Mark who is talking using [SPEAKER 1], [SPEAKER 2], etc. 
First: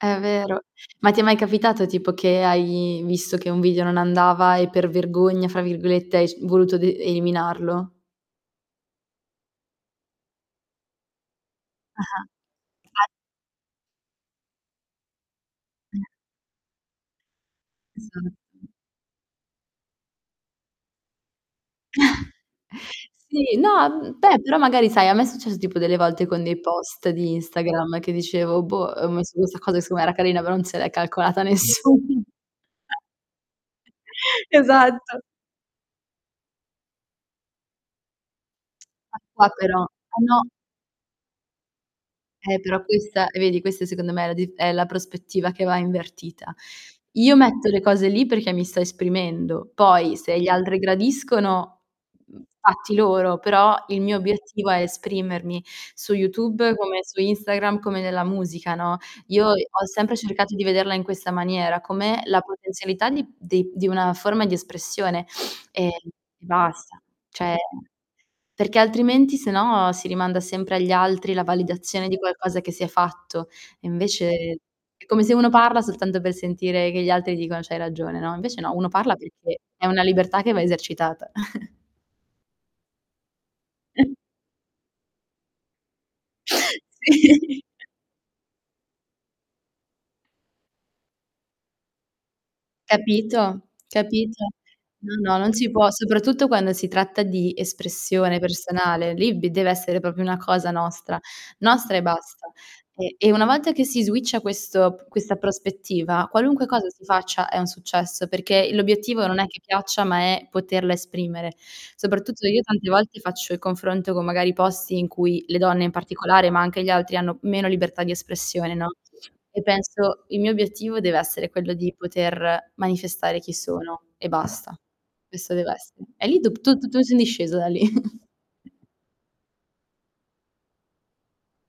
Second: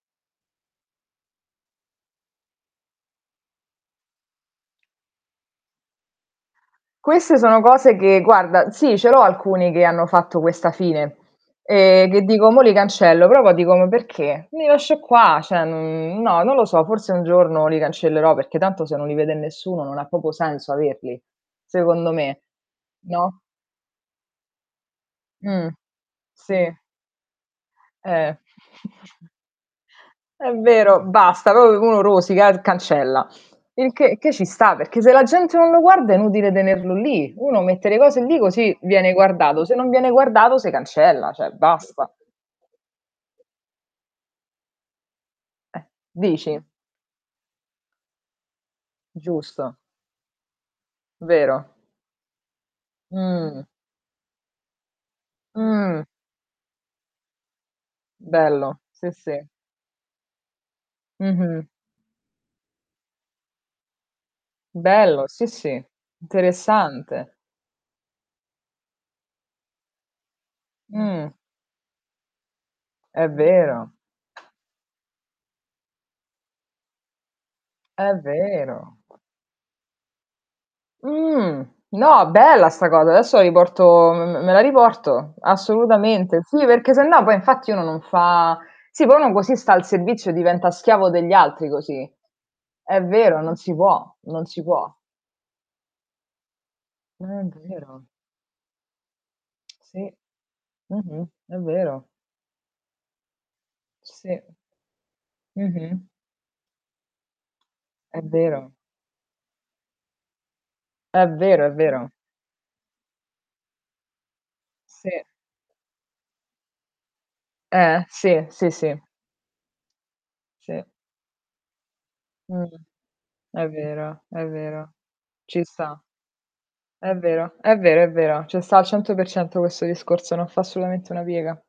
[SPEAKER 1] È vero. Ma ti è mai capitato tipo che hai visto che un video non andava e per "vergogna", fra virgolette, hai sc voluto d
[SPEAKER 2] Queste sono
[SPEAKER 1] eliminarlo?
[SPEAKER 2] cose che guarda sì ce l'ho alcuni che hanno fatto questa fine, ehm, che
[SPEAKER 1] Ah-ah.
[SPEAKER 2] dico: "Mò li
[SPEAKER 1] [unintelligible]
[SPEAKER 2] cancello". Però poi dico: "Ma perché? Li lascio qua". Cioè
[SPEAKER 1] [unintelligible]
[SPEAKER 2] non no, non lo so, forse un giorno li
[SPEAKER 1] Esatto.
[SPEAKER 2] cancellerò, perché tanto se non li vede nessuno, non ha proprio senso averli? Secondo me, no?
[SPEAKER 1] Sì, no, mhmm, beh però magari sai a me è successo
[SPEAKER 2] Mh.
[SPEAKER 1] tipo delle volte con dei
[SPEAKER 2] Sì.
[SPEAKER 1] post di Instagram, che
[SPEAKER 2] Eh.
[SPEAKER 1] dicevo: "Boh, ho messo questa cosa che seco me era carina,
[SPEAKER 2] È
[SPEAKER 1] però non se l'è
[SPEAKER 2] vero,
[SPEAKER 1] calcolata
[SPEAKER 2] basta, uno
[SPEAKER 1] nessun"
[SPEAKER 2] rosica e r cancella. Il che che ci sta, perché se
[SPEAKER 1] Esatto.
[SPEAKER 2] la gente non lo guarda è inutile tenerlo lì. Uno mette le cose lì, così viene
[SPEAKER 1] [unintelligible]
[SPEAKER 2] guardato, se
[SPEAKER 1] però,
[SPEAKER 2] non viene
[SPEAKER 1] eh no.
[SPEAKER 2] guardato se cancella, cioè basta.
[SPEAKER 1] Eh però questa e vedi questa secondo me è la dif è la prospettiva che va
[SPEAKER 2] Eh,
[SPEAKER 1] invertita.
[SPEAKER 2] dici?
[SPEAKER 1] Io metto le cose lì perché mi sto esprimendo,
[SPEAKER 2] Giusto.
[SPEAKER 1] poi se gli altri
[SPEAKER 2] Vero.
[SPEAKER 1] gradiscono, mhmm, fatti loro,
[SPEAKER 2] Mh.
[SPEAKER 1] però il mio obiettivo è esprimermi
[SPEAKER 2] Mh.
[SPEAKER 1] su YouTube, come su Instagram, come nella musica,
[SPEAKER 2] Bello,
[SPEAKER 1] no,
[SPEAKER 2] sì,
[SPEAKER 1] io,
[SPEAKER 2] sì.
[SPEAKER 1] ehm, ho sempre cercato di vederla in questa
[SPEAKER 2] Mh-mh.
[SPEAKER 1] maniera, come la potenzialità di de di una forma di espressione
[SPEAKER 2] Bello, sì, sì,
[SPEAKER 1] e e basta.
[SPEAKER 2] interessante.
[SPEAKER 1] Cioè, perché altrimenti sennò si rimanda sempre agli altri
[SPEAKER 2] Mh.
[SPEAKER 1] la validazione di qualcosa che si è
[SPEAKER 2] È
[SPEAKER 1] fatto, e
[SPEAKER 2] vero.
[SPEAKER 1] invece è come se uno parla soltanto per sentire che gli altri dicono: "C'hai
[SPEAKER 2] È
[SPEAKER 1] ragione", no, e invece no, uno
[SPEAKER 2] vero.
[SPEAKER 1] parla perché è una libertà che va esercitata.
[SPEAKER 2] Mh. No, bella 'sta cosa. Adesso la riporto m m me la riporto. Assolutamente. Sì, perché
[SPEAKER 1] Sì.
[SPEAKER 2] sennò poi infatti uno non fa sì, poi uno così sta al servizio e diventa schiavo degli altri così. È vero, non
[SPEAKER 1] Capito,
[SPEAKER 2] si può. Non
[SPEAKER 1] capito?
[SPEAKER 2] si può.
[SPEAKER 1] No, no, non ci può soprattutto quando si tratta
[SPEAKER 2] È
[SPEAKER 1] di
[SPEAKER 2] vero.
[SPEAKER 1] espressione personale, lì b deve essere
[SPEAKER 2] Sì,
[SPEAKER 1] proprio una cosa nostra,
[SPEAKER 2] mh-mh, è
[SPEAKER 1] nostra e
[SPEAKER 2] vero.
[SPEAKER 1] basta, e e una volta che si
[SPEAKER 2] Sì.
[SPEAKER 1] switcha questo p questa
[SPEAKER 2] Mh-mh.
[SPEAKER 1] prospettiva qualunque cosa si faccia è un
[SPEAKER 2] È
[SPEAKER 1] successo, perché
[SPEAKER 2] vero.
[SPEAKER 1] l'obiettivo non è che piaccia, ma è poterla
[SPEAKER 2] È
[SPEAKER 1] esprimere.
[SPEAKER 2] vero, è vero.
[SPEAKER 1] Soprattutto io tante volte faccio il confronto con magari posti in
[SPEAKER 2] Sì.
[SPEAKER 1] cui, le donne in particolare, ma anche gli altri, hanno meno
[SPEAKER 2] Eh,
[SPEAKER 1] libertà di
[SPEAKER 2] sì. Sì,
[SPEAKER 1] espressione, no,
[SPEAKER 2] sì.
[SPEAKER 1] e penso: "Il mio
[SPEAKER 2] Sì.
[SPEAKER 1] obiettivo dev'essere quello di poter
[SPEAKER 2] Mh.
[SPEAKER 1] manifestare chi
[SPEAKER 2] È
[SPEAKER 1] sono
[SPEAKER 2] vero,
[SPEAKER 1] e
[SPEAKER 2] è
[SPEAKER 1] basta".
[SPEAKER 2] vero.
[SPEAKER 1] Questo
[SPEAKER 2] Ci sta.
[SPEAKER 1] dev'essere. E lì dopo tut tutto
[SPEAKER 2] È
[SPEAKER 1] in
[SPEAKER 2] vero,
[SPEAKER 1] discesa da
[SPEAKER 2] è
[SPEAKER 1] lì.
[SPEAKER 2] vero, è vero. Ce sta al 100% questo discorso, non fa assolutamente una piega.